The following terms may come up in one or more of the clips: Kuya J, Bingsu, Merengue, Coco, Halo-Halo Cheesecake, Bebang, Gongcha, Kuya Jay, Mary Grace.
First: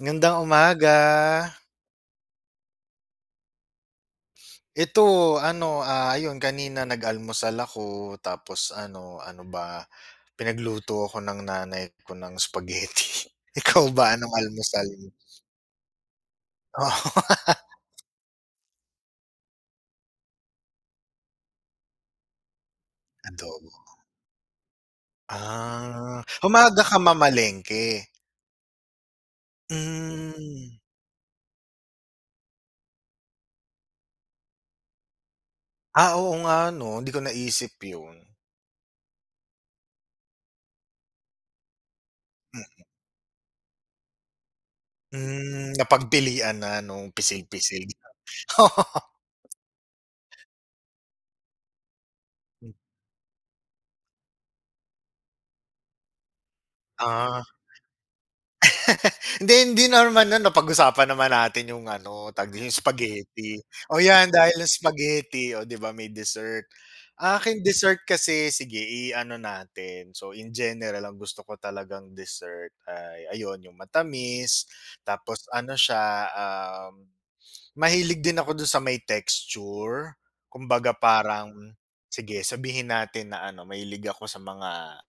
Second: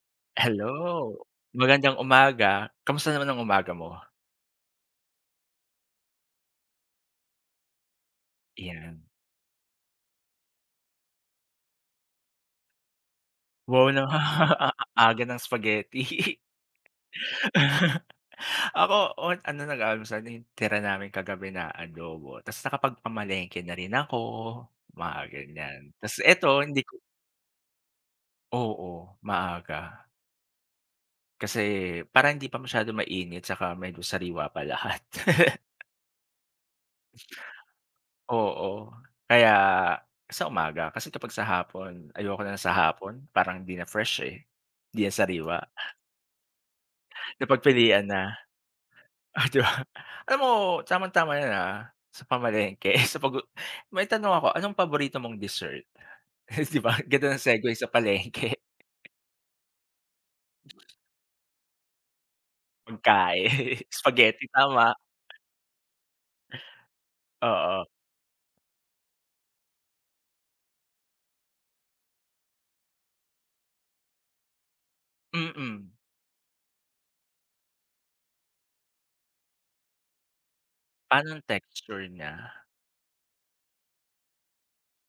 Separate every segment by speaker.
Speaker 1: Ngandang umaga.
Speaker 2: Hello, magandang umaga. Kamusta naman ang umaga mo?
Speaker 1: Ito ano, ah, ayun kanina nag-almusal ako tapos
Speaker 2: Ayan.
Speaker 1: ano, ano ba, pinagluto ako ng nanay ko ng spaghetti.
Speaker 2: Wow,
Speaker 1: Ikaw
Speaker 2: na
Speaker 1: ba anong almusal mo?
Speaker 2: aga ng spaghetti.
Speaker 1: Oo,
Speaker 2: Ako on nag-aalmusal yung tira namin kagabi na adobo ta's nakapagpamalengke
Speaker 1: adobo.
Speaker 2: na rin ako, mga ganyan. Ta's
Speaker 1: Ah,
Speaker 2: eto
Speaker 1: umaga
Speaker 2: hindi ko
Speaker 1: ka mamalengke?
Speaker 2: oo, maaga.
Speaker 1: Hmm.
Speaker 2: Kasi parang hindi pa masyadong mainit 'tsaka medyo sariwa pa lahat.
Speaker 1: Ah, oo nga 'no, hindi ko naisip yun.
Speaker 2: Oo, kaya sa umaga kasi kapag sa hapon ayoko na sa
Speaker 1: Hmm,
Speaker 2: hapon parang hindi na fresh, hindi na sariwa.
Speaker 1: napagpilian na 'no, pisil-pisil.
Speaker 2: Napagpilian na, oh, 'di ba? Alam mo tamang-tama na sa pamalengke sa pag may tanong ako, anong paborito mong dessert? 'Di ba ganda ng
Speaker 1: Ah.
Speaker 2: segue sa palengke,
Speaker 1: Hindi, hindi naman ano, napag-usapan naman natin yung ano, tawag dito, yung
Speaker 2: pagkain,
Speaker 1: spaghetti. O yan,
Speaker 2: spaghetti
Speaker 1: dahil yung
Speaker 2: tama,
Speaker 1: spaghetti, o 'di ba may dessert. Akin
Speaker 2: oo,
Speaker 1: dessert kasi, sige i-ano natin, so in general ang gusto ko talagang dessert ay ayun, yung matamis, tapos ano
Speaker 2: mm.
Speaker 1: siya, mahilig din ako dun sa may texture. Kumbaga
Speaker 2: Paano ang
Speaker 1: parang,
Speaker 2: texture niya?
Speaker 1: sige sabihin natin na ano, mahilig ako sa mga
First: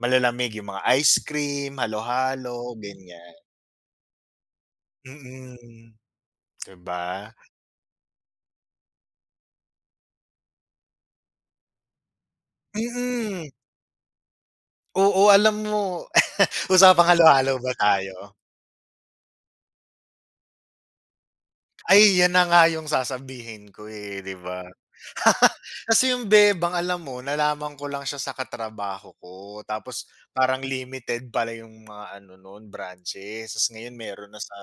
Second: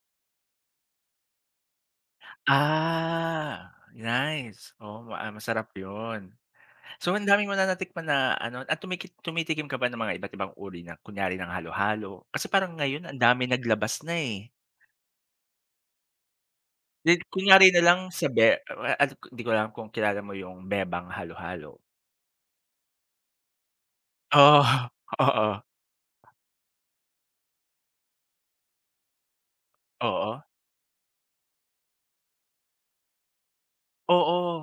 Speaker 1: malalamig, yung mga ice cream, halo-halo, ganyan.
Speaker 2: Ah, nice,
Speaker 1: Mm,
Speaker 2: masarap yun.
Speaker 1: 'Di
Speaker 2: So, ang
Speaker 1: ba?
Speaker 2: dami mo na natikman na at tumitikim ka ba ng mga iba't ibang uri ng kunyari ng halo-halo? Kasi parang ngayon ang dami
Speaker 1: Mm,
Speaker 2: naglabas na, eh.
Speaker 1: Oo, alam mo usapang
Speaker 2: Di
Speaker 1: halo-halo
Speaker 2: kunyari
Speaker 1: ba
Speaker 2: na lang sa
Speaker 1: tayo?
Speaker 2: be ah, di ko alam kung kilala mo yung bebang halo-halo?
Speaker 1: Ay, 'yan na nga yung sasabihin ko, eh, 'di
Speaker 2: Oo,
Speaker 1: ba?
Speaker 2: oo,
Speaker 1: Kasi yung bebang alam mo nalaman ko lang siya sa katrabaho ko tapos
Speaker 2: oo,
Speaker 1: parang limited pala yung mga ano nun branches, ta's ngayon meron
Speaker 2: oo,
Speaker 1: na sa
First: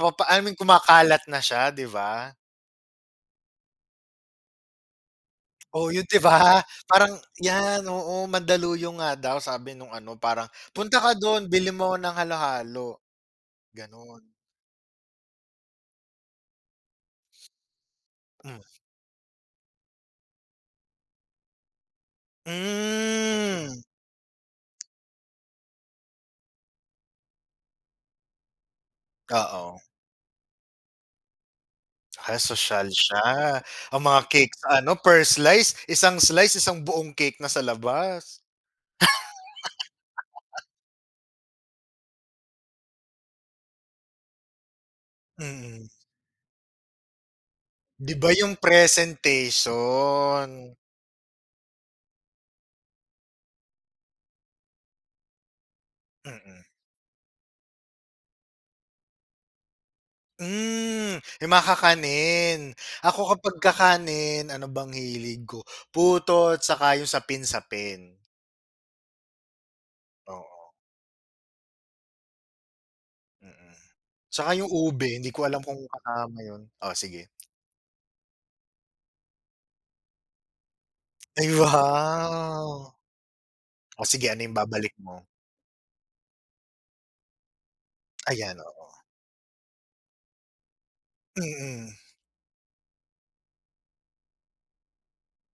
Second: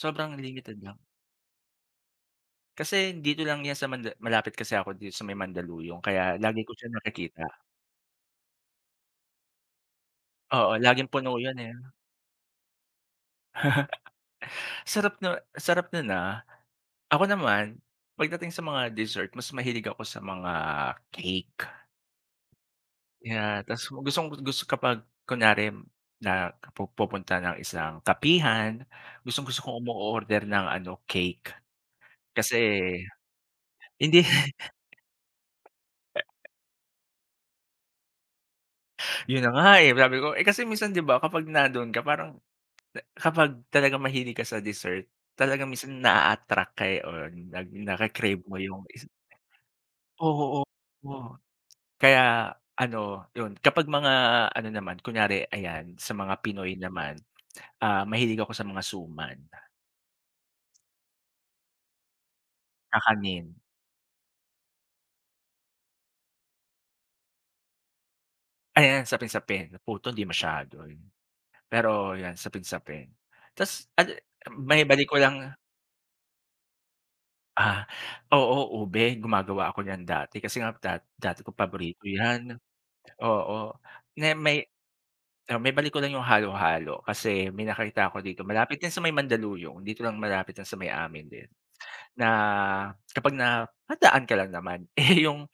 Speaker 2: sobrang
Speaker 1: I mean
Speaker 2: limited lang.
Speaker 1: kumakalat na siya, 'di ba?
Speaker 2: Kasi dito lang yan sa manda malapit kasi ako dito sa may
Speaker 1: Oh,
Speaker 2: Mandaluyong
Speaker 1: yun 'di
Speaker 2: kaya
Speaker 1: ba?
Speaker 2: lagi ko siya
Speaker 1: Parang
Speaker 2: nakikita.
Speaker 1: 'yan, oo, Mandaluyong nga daw sabi nung ano parang,
Speaker 2: Oo,
Speaker 1: "Punta
Speaker 2: laging
Speaker 1: ka
Speaker 2: puno
Speaker 1: dun,
Speaker 2: yun,
Speaker 1: bili
Speaker 2: eh.
Speaker 1: mo ng halo-halo." Gano'n.
Speaker 2: Sarap na sarap na ah. Ako naman, pagdating
Speaker 1: Hmm,
Speaker 2: sa mga dessert mas mahilig ako sa mga cake. Yeah,
Speaker 1: hmm,
Speaker 2: tas gustong gusto kapag kunyari na pu pupunta ng isang kapihan, gustong-gusto kong
Speaker 1: Oo,
Speaker 2: umo-order ng cake.
Speaker 1: ah,
Speaker 2: Kasi
Speaker 1: sosyal siya. Ang mga
Speaker 2: hindi
Speaker 1: cake sa ano, per slice, isang buong cake na sa labas.
Speaker 2: yun na nga, eh, sabi ko eh, kasi minsan 'di ba kapag nandun ka parang kapag talagang mahilig ka sa dessert, talagang
Speaker 1: Mm.
Speaker 2: minsan naa-attract ka, eh, or nag naka
Speaker 1: 'Di ba yung
Speaker 2: mo yung is oo,
Speaker 1: presentation?
Speaker 2: oo. Kaya ano, 'yun kapag mga naman kunyari ayan sa mga
Speaker 1: Mm.
Speaker 2: Pinoy naman, mahilig ako sa mga suman,
Speaker 1: Hmm, yung mga kakanin. Ako
Speaker 2: kakanin,
Speaker 1: kapag kakanin, ano bang hilig ko, putot saka yung sapin-sapin.
Speaker 2: ayan sapin-sapin, puto hindi
Speaker 1: Oo,
Speaker 2: masyado 'yun. Pero 'yan sapin-sapin.
Speaker 1: mm.
Speaker 2: Ta's ano
Speaker 1: Tsaka yung
Speaker 2: maibalik ko
Speaker 1: ube, hindi ko
Speaker 2: lang
Speaker 1: alam kung kasama yun. Oh, sige.
Speaker 2: ah, oo, ube gumagawa ako niyan dati kasi nga dati
Speaker 1: Ay,
Speaker 2: ko paborito 'yan,
Speaker 1: wow.
Speaker 2: oo.
Speaker 1: Oh,
Speaker 2: Na
Speaker 1: sige ano yung
Speaker 2: may
Speaker 1: babalik mo?
Speaker 2: ah, maibalik ko lang 'yung halo-halo kasi may nakita ako dito
Speaker 1: Ayan,
Speaker 2: malapit
Speaker 1: oo.
Speaker 2: din sa may Mandaluyong, dito lang malapit lang sa may amin din.
Speaker 1: Mm,
Speaker 2: Na kapag napadaan ka lang naman, eh, yung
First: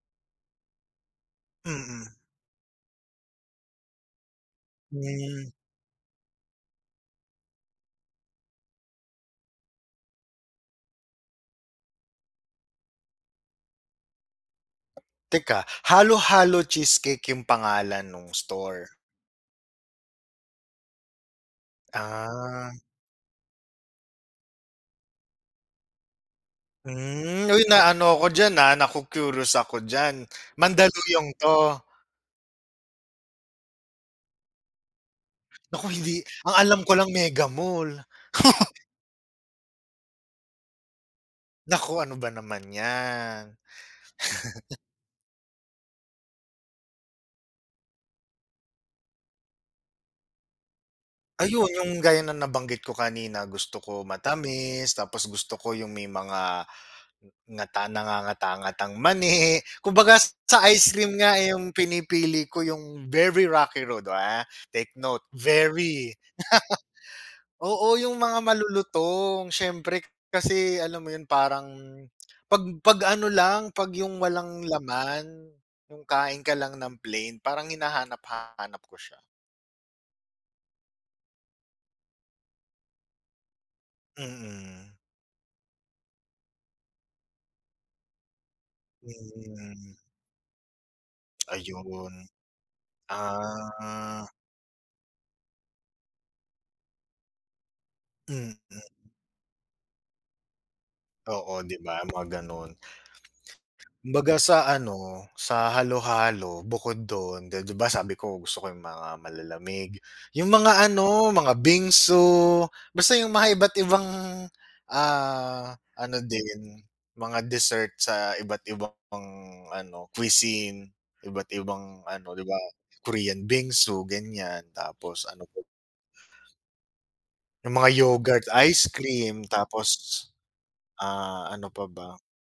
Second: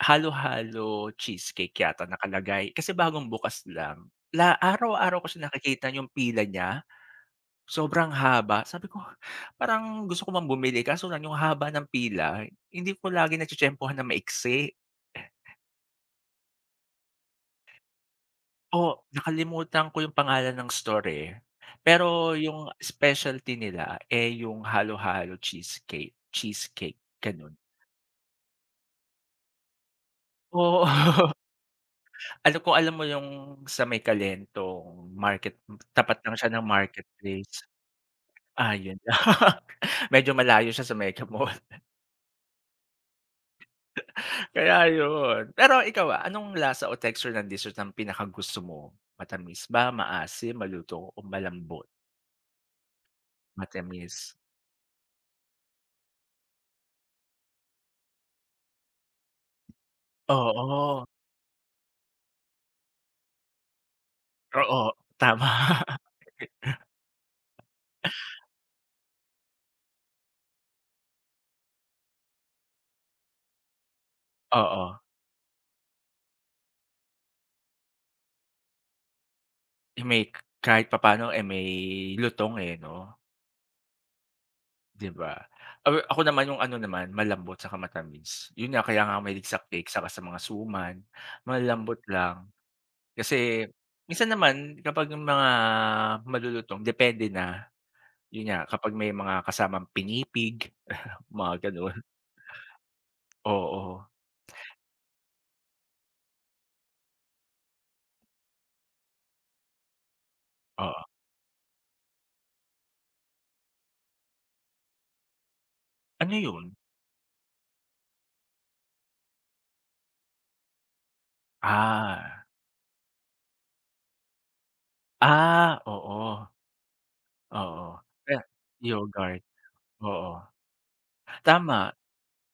Speaker 2: halo-halo cheesecake yata
Speaker 1: mm.
Speaker 2: nakalagay kasi bagong bukas lang. La araw-araw ko
Speaker 1: Hmm,
Speaker 2: siya nakikita yung pila niya, sobrang haba. Sabi ko, parang gusto ko bang bumili kaso lang yung haba ng pila, hindi ko lagi natitiyempuhan na maiksi.
Speaker 1: Halo-Halo Cheesecake yung pangalan nung store?
Speaker 2: O nakalimutan ko yung pangalan ng store, eh. Pero yung
Speaker 1: Ah,
Speaker 2: specialty nila, eh, yung halo-halo cheesecake cheesecake,
Speaker 1: hmm.
Speaker 2: gano'n.
Speaker 1: Uy, naano ako diyan, ah, naku-curious ako diyan.
Speaker 2: Oo.
Speaker 1: Mandaluyong 'to?
Speaker 2: Alam ko alam mo yung sa may Kalentong market
Speaker 1: Naku hindi
Speaker 2: tapat lang siya
Speaker 1: ang
Speaker 2: ng
Speaker 1: alam ko lang Mega
Speaker 2: marketplace.
Speaker 1: Mall.
Speaker 2: Ah, yun. Medyo malayo siya sa Mega Mall,
Speaker 1: Naku, ano ba naman 'yan?
Speaker 2: kaya yun. Pero ikaw, ah, anong lasa o texture ng dessert ang pinakagusto mo? Matamis ba, maasim, maluto o
Speaker 1: Ayun,
Speaker 2: malambot?
Speaker 1: yung gaya na nabanggit ko kanina, gusto ko
Speaker 2: Matamis.
Speaker 1: matamis, tapos gusto ko yung may mga nangangatang-ngatang mani. Kumbaga sa ice
Speaker 2: Oo,
Speaker 1: cream nga, eh, yung pinipili ko yung very rocky road, ah,
Speaker 2: oo,
Speaker 1: take note,
Speaker 2: tama.
Speaker 1: very. Oo, yung mga malulutong. Siyempre kasi alam mo yun, parang 'pag ano lang, 'pag yung walang
Speaker 2: Oo,
Speaker 1: laman, yung kain ka lang ng plain, parang hinahanap-hanap ko siya.
Speaker 2: eh, may kahit papaano, eh, may lutong, eh, 'no?
Speaker 1: Mm,
Speaker 2: 'Di ba? Awe ako naman yung naman, malambot saka matamis. Yun nga, kaya nga ako mahilig sa cake
Speaker 1: mm,
Speaker 2: saka sa mga suman, malambot
Speaker 1: ayun.
Speaker 2: lang. Kasi
Speaker 1: Ah,
Speaker 2: minsan naman kapag yung mga malulutong depende na, yun
Speaker 1: mm.
Speaker 2: nga, kapag may mga kasamang pinipig,
Speaker 1: Oo,
Speaker 2: mga
Speaker 1: 'di ba,
Speaker 2: gano'n.
Speaker 1: mga gano'n.
Speaker 2: Oo,
Speaker 1: Kumbaga sa ano, sa halo-halo, bukod do'n, 'di ba sabi ko gusto ko yung mga malalamig, yung mga
Speaker 2: oo.
Speaker 1: ano, mga bingsu, basta yung mga iba't ibang, ah, ano
Speaker 2: Ano yun?
Speaker 1: din, mga dessert sa iba't ibang ano, cuisine, iba't ibang ano,
Speaker 2: Ah,
Speaker 1: 'di ba, Korean bingsu, ganyan. Tapos ano pa
Speaker 2: oo,
Speaker 1: yung
Speaker 2: oo.
Speaker 1: mga
Speaker 2: Kaya
Speaker 1: yogurt ice cream,
Speaker 2: yogurt,
Speaker 1: tapos,
Speaker 2: oo.
Speaker 1: ah, ano
Speaker 2: Tama.
Speaker 1: pa ba?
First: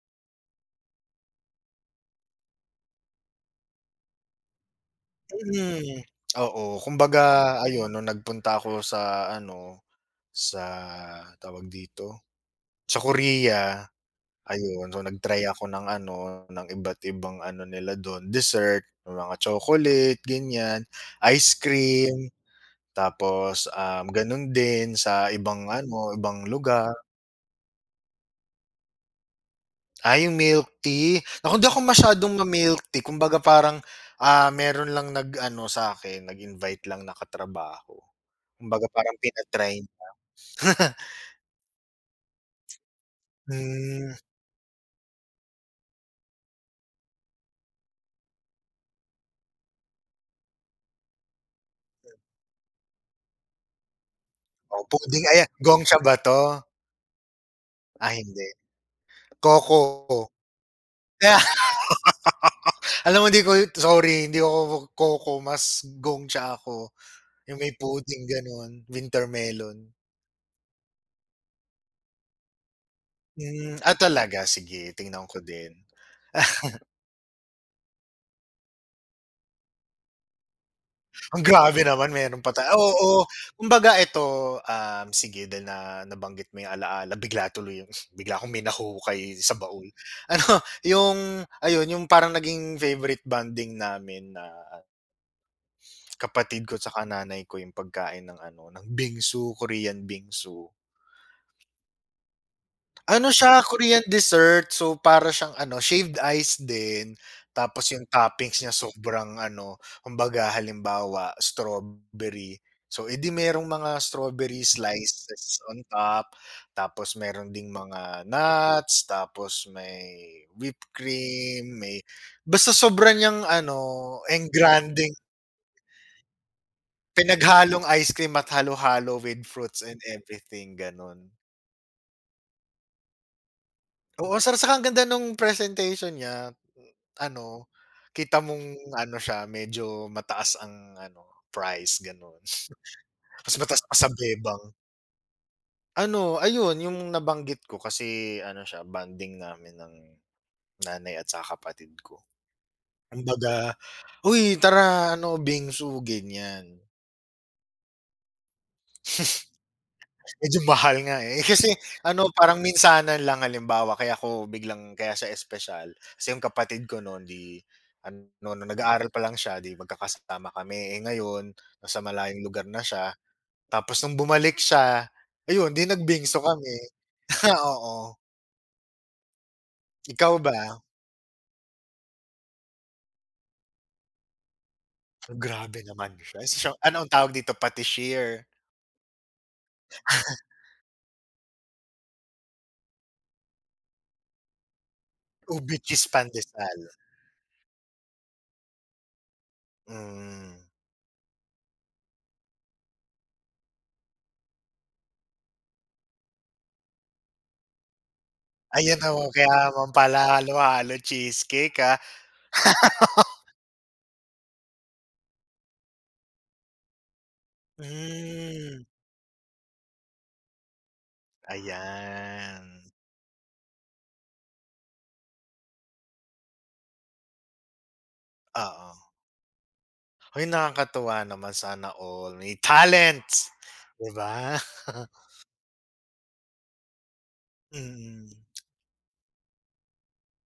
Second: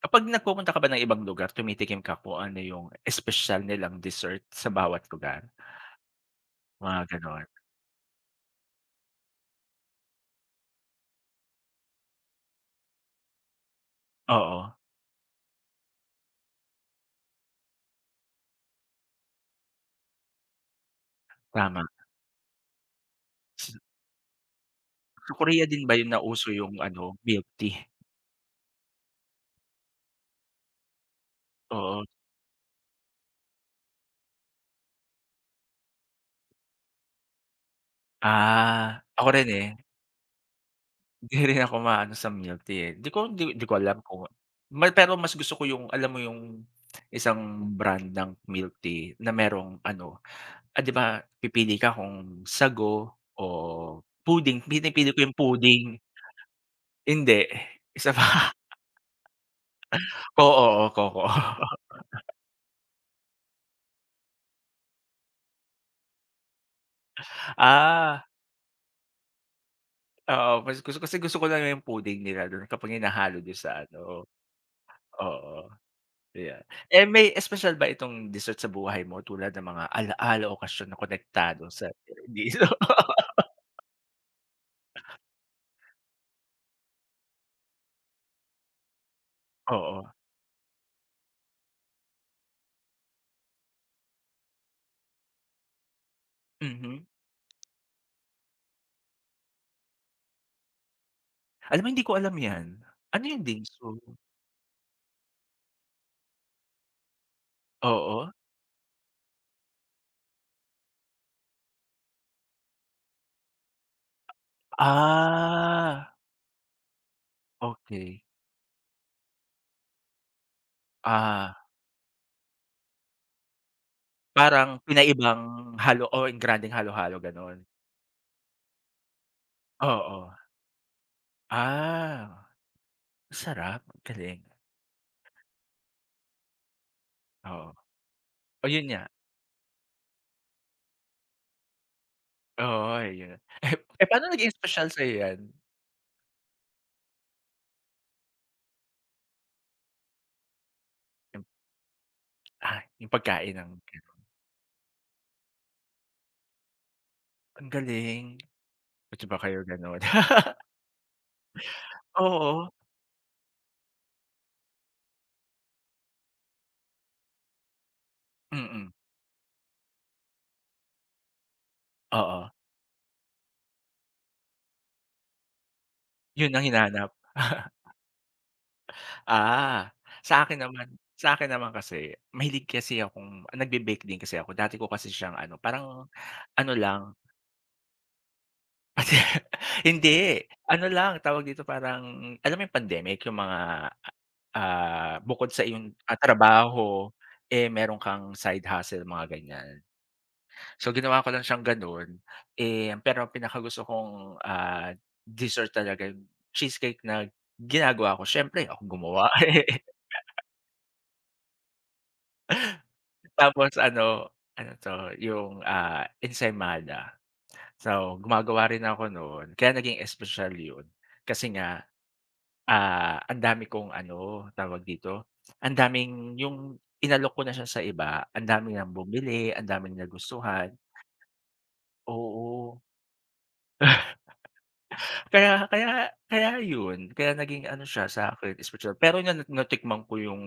Speaker 2: Kapag nagpupunta ka ba ng ibang lugar, tumitikim ka kung ano yung espesyal nilang dessert sa bawat lugar,
Speaker 1: Mm, oo.
Speaker 2: mga
Speaker 1: Kumbaga
Speaker 2: gano'n.
Speaker 1: ayun nung nagpunta ako sa ano, sa tawag dito, sa Korea,
Speaker 2: Oo,
Speaker 1: ayun. So, nag-try ako ng ano, ng iba't ibang ano nila dun, dessert, yung mga chocolate, ganyan, ice
Speaker 2: tama.
Speaker 1: cream, tapos,
Speaker 2: Sa
Speaker 1: ganun din sa
Speaker 2: sa Korea
Speaker 1: ibang
Speaker 2: din ba yun
Speaker 1: ano, ibang
Speaker 2: nauso yung
Speaker 1: lugar.
Speaker 2: milk tea?
Speaker 1: Ah, yung milk tea? Naku, hindi ako
Speaker 2: Oo.
Speaker 1: masyadong ma-milk tea kumbaga parang, ah, meron lang nag-ano sa akin nag-invite lang na katrabaho. Kumbaga
Speaker 2: Ah,
Speaker 1: parang
Speaker 2: ako rin, eh.
Speaker 1: pina-try.
Speaker 2: Hindi rin ako maano sa milk tea, eh. 'Di ko alam
Speaker 1: Hmm,
Speaker 2: kung pero mas gusto ko yung alam mo yung isang brand ng milk tea na merong ah, 'di ba pipili ka kung sago o pudding,
Speaker 1: oh,
Speaker 2: pinipili ko
Speaker 1: puding
Speaker 2: yung
Speaker 1: ayan,
Speaker 2: pudding.
Speaker 1: Gongcha ba 'to?
Speaker 2: Hindi, isa
Speaker 1: Ah, hindi,
Speaker 2: pa.
Speaker 1: Coco.
Speaker 2: Oo, coco.
Speaker 1: Kaya alam mo hindi ko sorry, hindi ako Coco, mas Gongcha ako, yung may
Speaker 2: Ah,
Speaker 1: pudding gano'n, winter melon.
Speaker 2: oo, mas gusto kasi gusto ko lang yung pudding nila dun kapag hinahalo dun
Speaker 1: Hmm,
Speaker 2: sa
Speaker 1: ah,
Speaker 2: ano,
Speaker 1: talaga? Sige, tingnan ko
Speaker 2: oo,
Speaker 1: din.
Speaker 2: yeah, eh, may special ba itong dessert sa buhay mo tulad ng mga ala-ala, o okasyon na
Speaker 1: Ang
Speaker 2: konektado
Speaker 1: grabe
Speaker 2: sa
Speaker 1: naman meron pa
Speaker 2: paradiso?
Speaker 1: Oo. Oo. Kumbaga ito, sige dahil na nabanggit mo yung alaala bigla tuloy yung bigla akong may nahuhukay sa baul.
Speaker 2: Oo,
Speaker 1: Ano yung ayun yung parang naging favorite bonding namin na kapatid ko sa
Speaker 2: mhm.
Speaker 1: nanay ko yung pagkain ng ano, ng bingsu, Korean bingsu.
Speaker 2: Alam mo hindi ko alam 'yan. Ano
Speaker 1: Ano
Speaker 2: yung
Speaker 1: siya,
Speaker 2: Bingsu?
Speaker 1: Korean dessert. So, para siyang ano, shaved ice din, tapos yung
Speaker 2: Oo?
Speaker 1: toppings niya sobrang ano, kumbaga halimbawa strawberry. So, edi di merong mga strawberry slices on
Speaker 2: Ah,
Speaker 1: top, tapos meron ding
Speaker 2: okay,
Speaker 1: mga nuts, tapos may whipped
Speaker 2: ah,
Speaker 1: cream, may basta sobrang niyang ano,
Speaker 2: parang
Speaker 1: engrandeng
Speaker 2: pinaibang halo o engrandeng halo-halo, gano'n?
Speaker 1: pinaghalong ice cream at halo-halo with fruits and
Speaker 2: Oo.
Speaker 1: everything, gano'n.
Speaker 2: Ah, sarap,
Speaker 1: Oo,
Speaker 2: galing,
Speaker 1: saka ang ganda nung presentation niya, ano,
Speaker 2: oo.
Speaker 1: kita
Speaker 2: Oh, yun
Speaker 1: mong
Speaker 2: nga.
Speaker 1: ano siya, medyo mataas ang ano, price gano'n.
Speaker 2: Oo, ayun.
Speaker 1: Mas
Speaker 2: Eh
Speaker 1: mataas pa
Speaker 2: eh,
Speaker 1: sa
Speaker 2: paano naging
Speaker 1: Bebang.
Speaker 2: espesyal sa'yo yan?
Speaker 1: Ano, ayun yung nabanggit ko kasi ano siya, bonding namin ng nanay at
Speaker 2: Yung,
Speaker 1: saka kapatid ko.
Speaker 2: ah, yung
Speaker 1: Kumbaga,
Speaker 2: pagkain ng
Speaker 1: "Uy tara ano, bingsu," ganyan.
Speaker 2: ang galing. Buti ba kayo gano'n?
Speaker 1: Medyo mahal nga, eh. Kasi ano, parang
Speaker 2: Oo,
Speaker 1: minsanan lang halimbawa kaya ako biglang kaya siya espesyal, kasi yung kapatid ko nun 'di ano, nung
Speaker 2: mm.
Speaker 1: nag-aaral pa lang siya 'di magkakasama kami. Eh, ngayon nasa malayong
Speaker 2: Oo,
Speaker 1: lugar na siya, tapos nung bumalik siya, ayun 'di nagbingso
Speaker 2: yun ang
Speaker 1: kami.
Speaker 2: hinahanap.
Speaker 1: Oo.
Speaker 2: Ah,
Speaker 1: Ikaw ba?
Speaker 2: sa akin naman kasi mahilig kasi akong ah, nagbe-bake din kasi ako. Dati ko kasi siyang
Speaker 1: Grabe
Speaker 2: parang
Speaker 1: naman siya. Siya
Speaker 2: ano
Speaker 1: ano ang
Speaker 2: lang,
Speaker 1: tawag dito, patisserie.
Speaker 2: hindi, ano lang, tawag dito, parang alam mo yung pandemic, yung mga ah, bukod sa
Speaker 1: Ube
Speaker 2: iyong,
Speaker 1: cheese
Speaker 2: ah,
Speaker 1: pandesal.
Speaker 2: trabaho, eh, meron kang side hustle mga ganyan.
Speaker 1: Mm.
Speaker 2: So ginawa ko lang siyang gano'n, eh, pero ang pinakagusto kong, ah, dessert talaga yung cheesecake na ginagawa ko siyempre ako
Speaker 1: Ayan,
Speaker 2: gumawa,
Speaker 1: oo, kaya
Speaker 2: eh.
Speaker 1: naman pala halo-halo cheesecake, ah.
Speaker 2: Tapos ano 'to yung, ah, ensaymada. So gumagawa rin
Speaker 1: Hmm.
Speaker 2: ako no'n kaya naging espesyal 'yun kasi nga
Speaker 1: Ayan,
Speaker 2: ah, ang dami kong tawag dito, ang daming yung inalok ko na siya sa iba, ang dami
Speaker 1: oo.
Speaker 2: ng bumili, ang daming
Speaker 1: Hoy,
Speaker 2: nagustuhan,
Speaker 1: nakakatuwa naman sana all may
Speaker 2: oo.
Speaker 1: talents, 'di ba?
Speaker 2: Kaya kaya kaya yun, kaya naging ano siya
Speaker 1: Mm.
Speaker 2: sa'kin espesyal. Pero na natikman ko yung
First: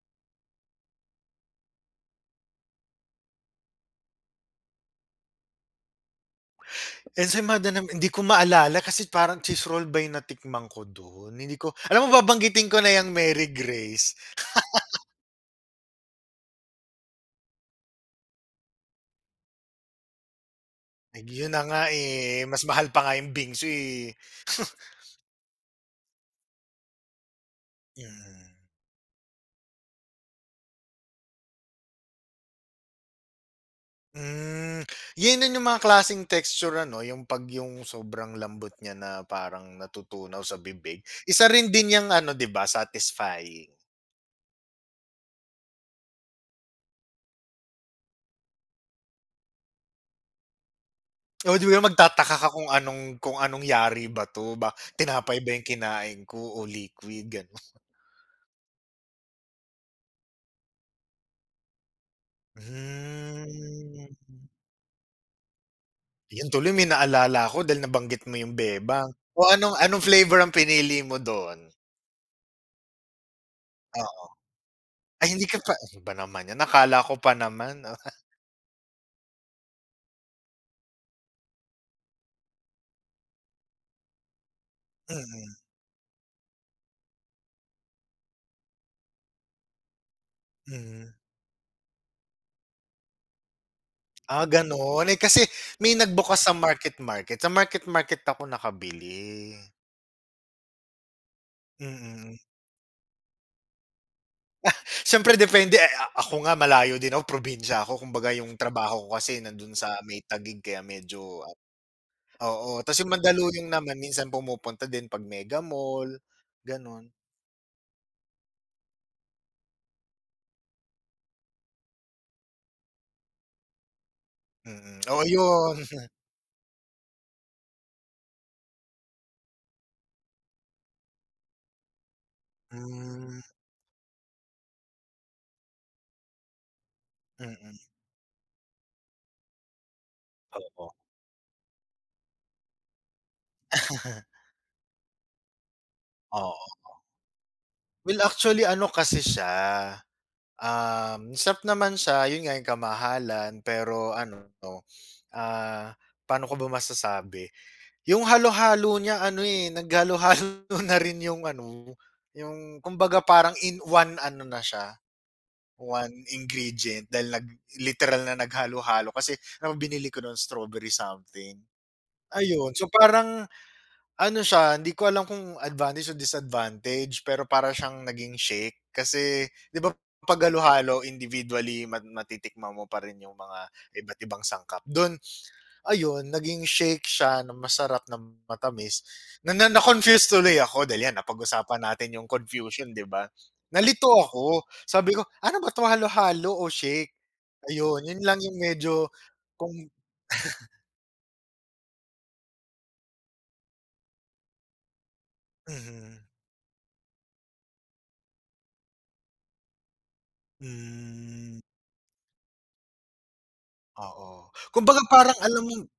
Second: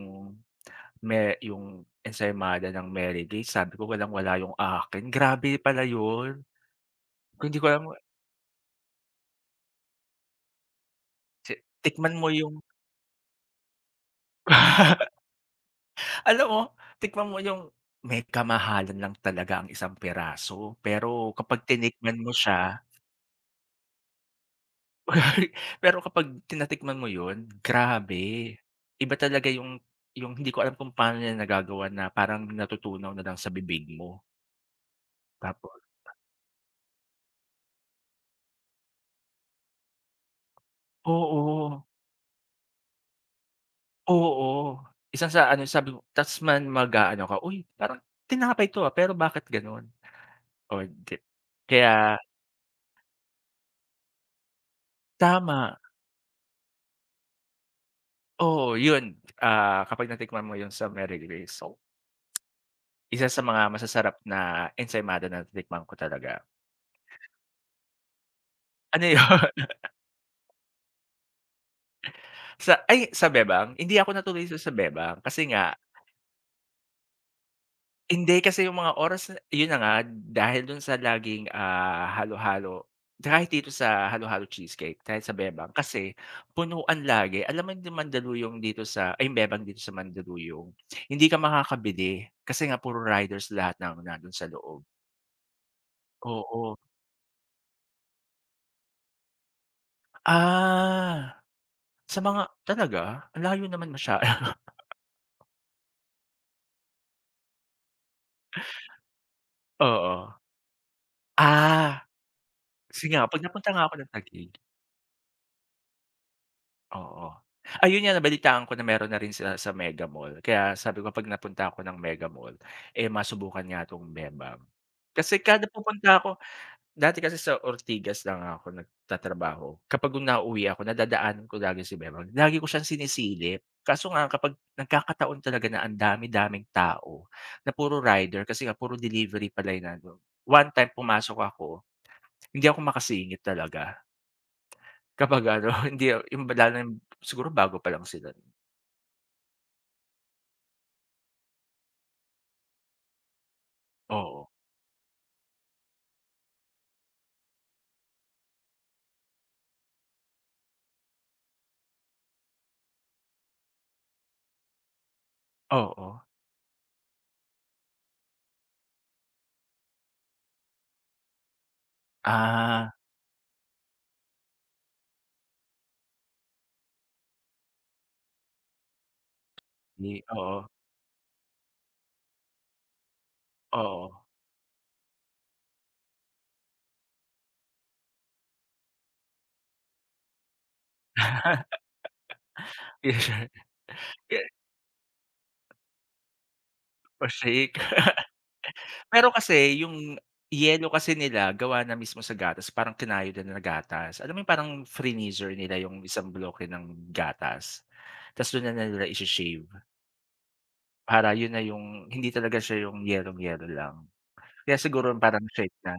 Speaker 2: yung ensaymada ng Merengue sabi ko walang-wala yung akin, grabe pala yun.
Speaker 1: And sa
Speaker 2: Kung hindi ko alam,
Speaker 1: madam hindi ko maalala kasi parang cheese roll ba yung natikman ko dun,
Speaker 2: si
Speaker 1: hindi ko alam
Speaker 2: tikman
Speaker 1: mo
Speaker 2: mo yung
Speaker 1: babanggitin ko na yung Mary Grace,
Speaker 2: alam mo, tikman mo yung may kamahalan lang talaga ang isang piraso,
Speaker 1: Ay,
Speaker 2: pero
Speaker 1: yun na
Speaker 2: kapag
Speaker 1: nga,
Speaker 2: tinikman mo
Speaker 1: eh, mas
Speaker 2: siya
Speaker 1: mahal pa nga yung bingsu, eh.
Speaker 2: pero kapag tinatikman mo yun, grabe.
Speaker 1: Mm.
Speaker 2: Iba talaga yung hindi ko alam kung paano nila nagagawa na parang natutunaw na lang sa bibig mo.
Speaker 1: Hmm, yun din yung
Speaker 2: Tapos
Speaker 1: mga klaseng texture ano, yung 'pag yung sobrang lambot niya na parang natutunaw sa bibig, isa rin
Speaker 2: oo,
Speaker 1: din yung ano, 'di ba, satisfying.
Speaker 2: oo. Isang sa ano sabi ko ta's man mag-aano ka, "Uy, parang tinapay 'to, ah, pero bakit gano'n?" Oh, di
Speaker 1: Oh, 'di ba
Speaker 2: kaya
Speaker 1: magtataka ka kung anong yari ba 'to, ba tinapay ba 'yung
Speaker 2: tama,
Speaker 1: kinain ko o liquid, gano'n.
Speaker 2: oo, yun, ah, kapag natikman mo yun sa Mary Grace, so isa sa mga masasarap
Speaker 1: Hmm,
Speaker 2: na ensaymada na natikman ko talaga,
Speaker 1: 'yun tuloy may naalala ako dahil nabanggit mo 'yung
Speaker 2: ano
Speaker 1: bebang.
Speaker 2: 'yun,
Speaker 1: O anong anong flavor ang pinili mo do'n?
Speaker 2: sa ay sa bebang, hindi ako
Speaker 1: Oo.
Speaker 2: natuloy dun sa bebang
Speaker 1: Ay hindi
Speaker 2: kasi
Speaker 1: ka pa
Speaker 2: nga
Speaker 1: ano ba naman 'yan, akala ko pa naman, ah.
Speaker 2: hindi kasi yung mga oras na 'yun na nga dahil dun sa laging, ah, halo-halo kahit dito sa halo-halo cheesecake, kahit sa
Speaker 1: Mm,
Speaker 2: bebang kasi punuan lagi. Alam mo yung Mandaluyong dito sa ay yung bebang dito sa Mandaluyong,
Speaker 1: mm.
Speaker 2: hindi ka makakabili kasi nga puro riders lahat na nandun
Speaker 1: Ah,
Speaker 2: sa loob.
Speaker 1: gano'n, eh, kasi may nagbukas
Speaker 2: Oo.
Speaker 1: sa market market ako nakabili.
Speaker 2: Ah,
Speaker 1: Mm.
Speaker 2: sa
Speaker 1: Mm, mm.
Speaker 2: mga talaga? Ang layo naman masyado.
Speaker 1: Siyempre depende, eh, a ako nga malayo din ako, probinsya ako kumbaga yung trabaho ko kasi nandun sa may
Speaker 2: Oo.
Speaker 1: Taguig kaya medyo ah,
Speaker 2: Ah,
Speaker 1: oo. Tas
Speaker 2: kasi
Speaker 1: yung
Speaker 2: nga 'pag
Speaker 1: Mandaluyong
Speaker 2: napunta nga ako
Speaker 1: naman
Speaker 2: ng
Speaker 1: minsan
Speaker 2: Taguig,
Speaker 1: pumupunta din 'pag mega mall, ganon.
Speaker 2: oo. Ayun nga nabalitaan ko na meron na rin sila sa Mega Mall, kaya sabi ko 'pag napunta ako ng Mega Mall, eh, masubukan nga 'tong Bebang.
Speaker 1: Mm, oo
Speaker 2: Kasi kada
Speaker 1: yun.
Speaker 2: pupunta ako dati kasi sa Ortigas lang ako nagtatrabaho, kapag nauuwi ako nadadaanan ko lagi si Bebang, lagi ko siyang
Speaker 1: Hmm, mm,
Speaker 2: sinisilip. Kaso nga kapag nagkakataon talaga na ang dami-daming tao, na
Speaker 1: Mm-mm.
Speaker 2: puro rider kasi nga puro delivery pala yung one time
Speaker 1: Oo.
Speaker 2: pumasok ako, hindi ako makasingit talaga. Kapag ano, hindi yung lalo na
Speaker 1: Oo.
Speaker 2: yung siguro bago pa lang
Speaker 1: Well,
Speaker 2: sila.
Speaker 1: actually ano kasi siya, sarap naman siya, yun nga yung kamahalan pero
Speaker 2: Oo,
Speaker 1: ano, ah, paano ko ba masasabi? Yung halo-halo niya ano, eh, naghalo-halo na rin yung ano, yung kumbaga parang in one ano na siya,
Speaker 2: oo.
Speaker 1: one ingredient dahil literal na naghalo-halo kasi alam binili ko nun strawberry something, ayun. So,
Speaker 2: Ah,
Speaker 1: parang ano siya, hindi ko alam kung advantage o disadvantage, pero para siyang naging shake. Kasi 'di ba
Speaker 2: di
Speaker 1: 'pag
Speaker 2: oo,
Speaker 1: halo-halo individually matitikman mo pa rin yung mga
Speaker 2: oo.
Speaker 1: iba't ibang sangkap. Do'n, ayun naging shake siya na masarap na matamis, na na na-confuse tuloy ako dahil 'yan napag-usapan natin yung confusion 'di ba?
Speaker 2: Usually
Speaker 1: Nalito ako, sabi ko, "Ano ba 'to halo-halo o shake?"
Speaker 2: pa-shake.
Speaker 1: Ayun, 'yun lang yung medyo
Speaker 2: Pero
Speaker 1: kung
Speaker 2: kasi yung yelo kasi nila gawa na mismo sa gatas, parang kinayo nila na gatas. Alam mo yung parang freenezer nila yung
Speaker 1: mhm.
Speaker 2: isang bloke ng gatas, ta's dun na nila i shave para yun
Speaker 1: Hmm,
Speaker 2: na yung hindi talaga siya yung yelong-yelo lang.
Speaker 1: oo.
Speaker 2: Kaya
Speaker 1: Kumbaga
Speaker 2: siguro
Speaker 1: parang
Speaker 2: parang
Speaker 1: alam mo
Speaker 2: shake na,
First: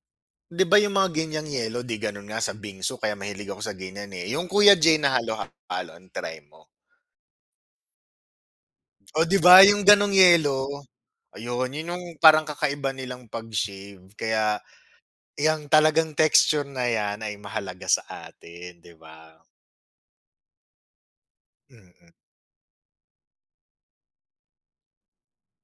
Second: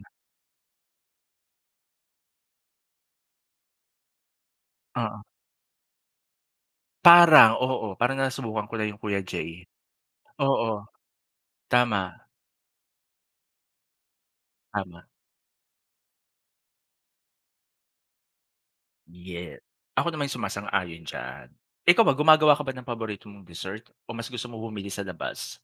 Speaker 1: 'Di ba yung mga ganyang yelo 'di ganun nga sa bingsu kaya mahilig ako sa ganyan, eh, yung Kuya J na
Speaker 2: oo.
Speaker 1: halo-halo, ang try mo.
Speaker 2: Parang, oo, parang nasubukan ko na yung Kuya
Speaker 1: Oh, 'di
Speaker 2: Jay,
Speaker 1: ba yung ganong yelo,
Speaker 2: oo.
Speaker 1: ayun yun yung
Speaker 2: Tama,
Speaker 1: parang kakaiba nilang pag-shave kaya
Speaker 2: tama.
Speaker 1: yang talagang texture na yan ay mahalaga sa atin, 'di ba?
Speaker 2: Yes. Ako naman yung sumasang-ayon diyan. Ikaw
Speaker 1: Mm.
Speaker 2: ba, gumagawa ka ba ng paborito mong dessert o mas gusto mo bumili sa labas?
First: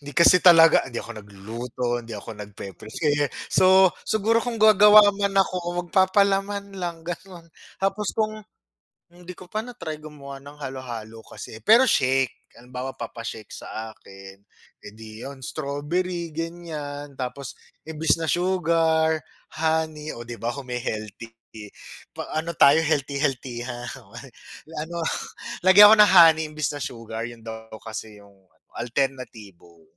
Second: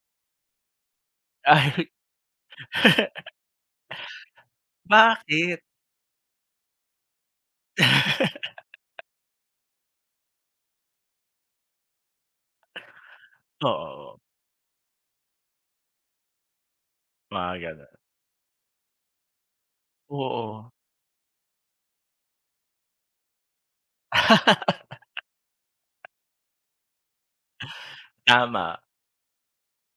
Speaker 1: Hindi kasi talaga hindi ako nagluluto,
Speaker 2: Ay,
Speaker 1: hindi ako nagpe-prepare. So, siguro kung gagawa man
Speaker 2: bakit?
Speaker 1: ako magpapalaman lang ganon tapos kung Hindi ko pa na-try gumawa ng halo-halo kasi, pero shake. Halimbawa papa-shake sa
Speaker 2: Oo,
Speaker 1: akin, eh, di 'yon strawberry ganyan,
Speaker 2: mga
Speaker 1: tapos
Speaker 2: gano'n.
Speaker 1: imbis na sugar, honey, o 'di ba
Speaker 2: Oo.
Speaker 1: hume-healthy. Pa ano tayo healthy healthy ha Ano, lagyan ko ng honey imbis na sugar, yun daw kasi yung ano,
Speaker 2: Tama.
Speaker 1: alternatibo.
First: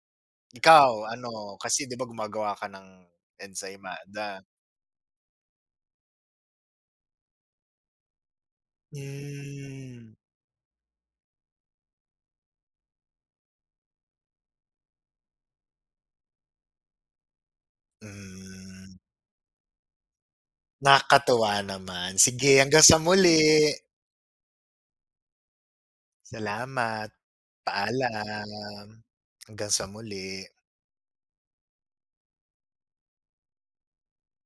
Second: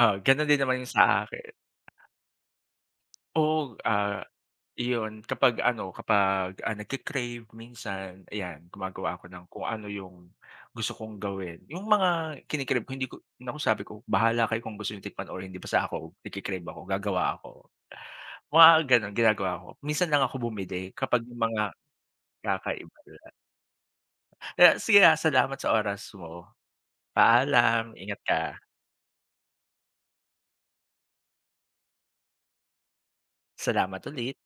Speaker 2: Ah, gano'n din naman yung
Speaker 1: Ikaw
Speaker 2: sa
Speaker 1: ano,
Speaker 2: akin.
Speaker 1: kasi 'di ba gumagawa ka ng
Speaker 2: Oo, ah,
Speaker 1: enzymada?
Speaker 2: iyon, kapag ano, kapag, ah, nagke-crave minsan, ayan, gumagawa ako ng kung ano
Speaker 1: Hmm,
Speaker 2: yung gusto kong gawin. Yung mga kini-crave ko hindi ko naku, sabi ko, "Bahala kayo kung gusto niyo tikman or hindi, basta ako nagke-crave ako, gagawa ako." Mga
Speaker 1: hmm.
Speaker 2: gano'n, ginagawa ko. Minsan lang ako bumili kapag yung
Speaker 1: Nakakatuwa
Speaker 2: mga
Speaker 1: naman. Sige, hanggang sa
Speaker 2: kakaiba lang.
Speaker 1: muli.
Speaker 2: Kaya sige, ah, salamat sa oras mo.
Speaker 1: Salamat,
Speaker 2: Paalam, ingat ka.
Speaker 1: paalam. Hanggang sa muli.
Speaker 2: Salamat ulit.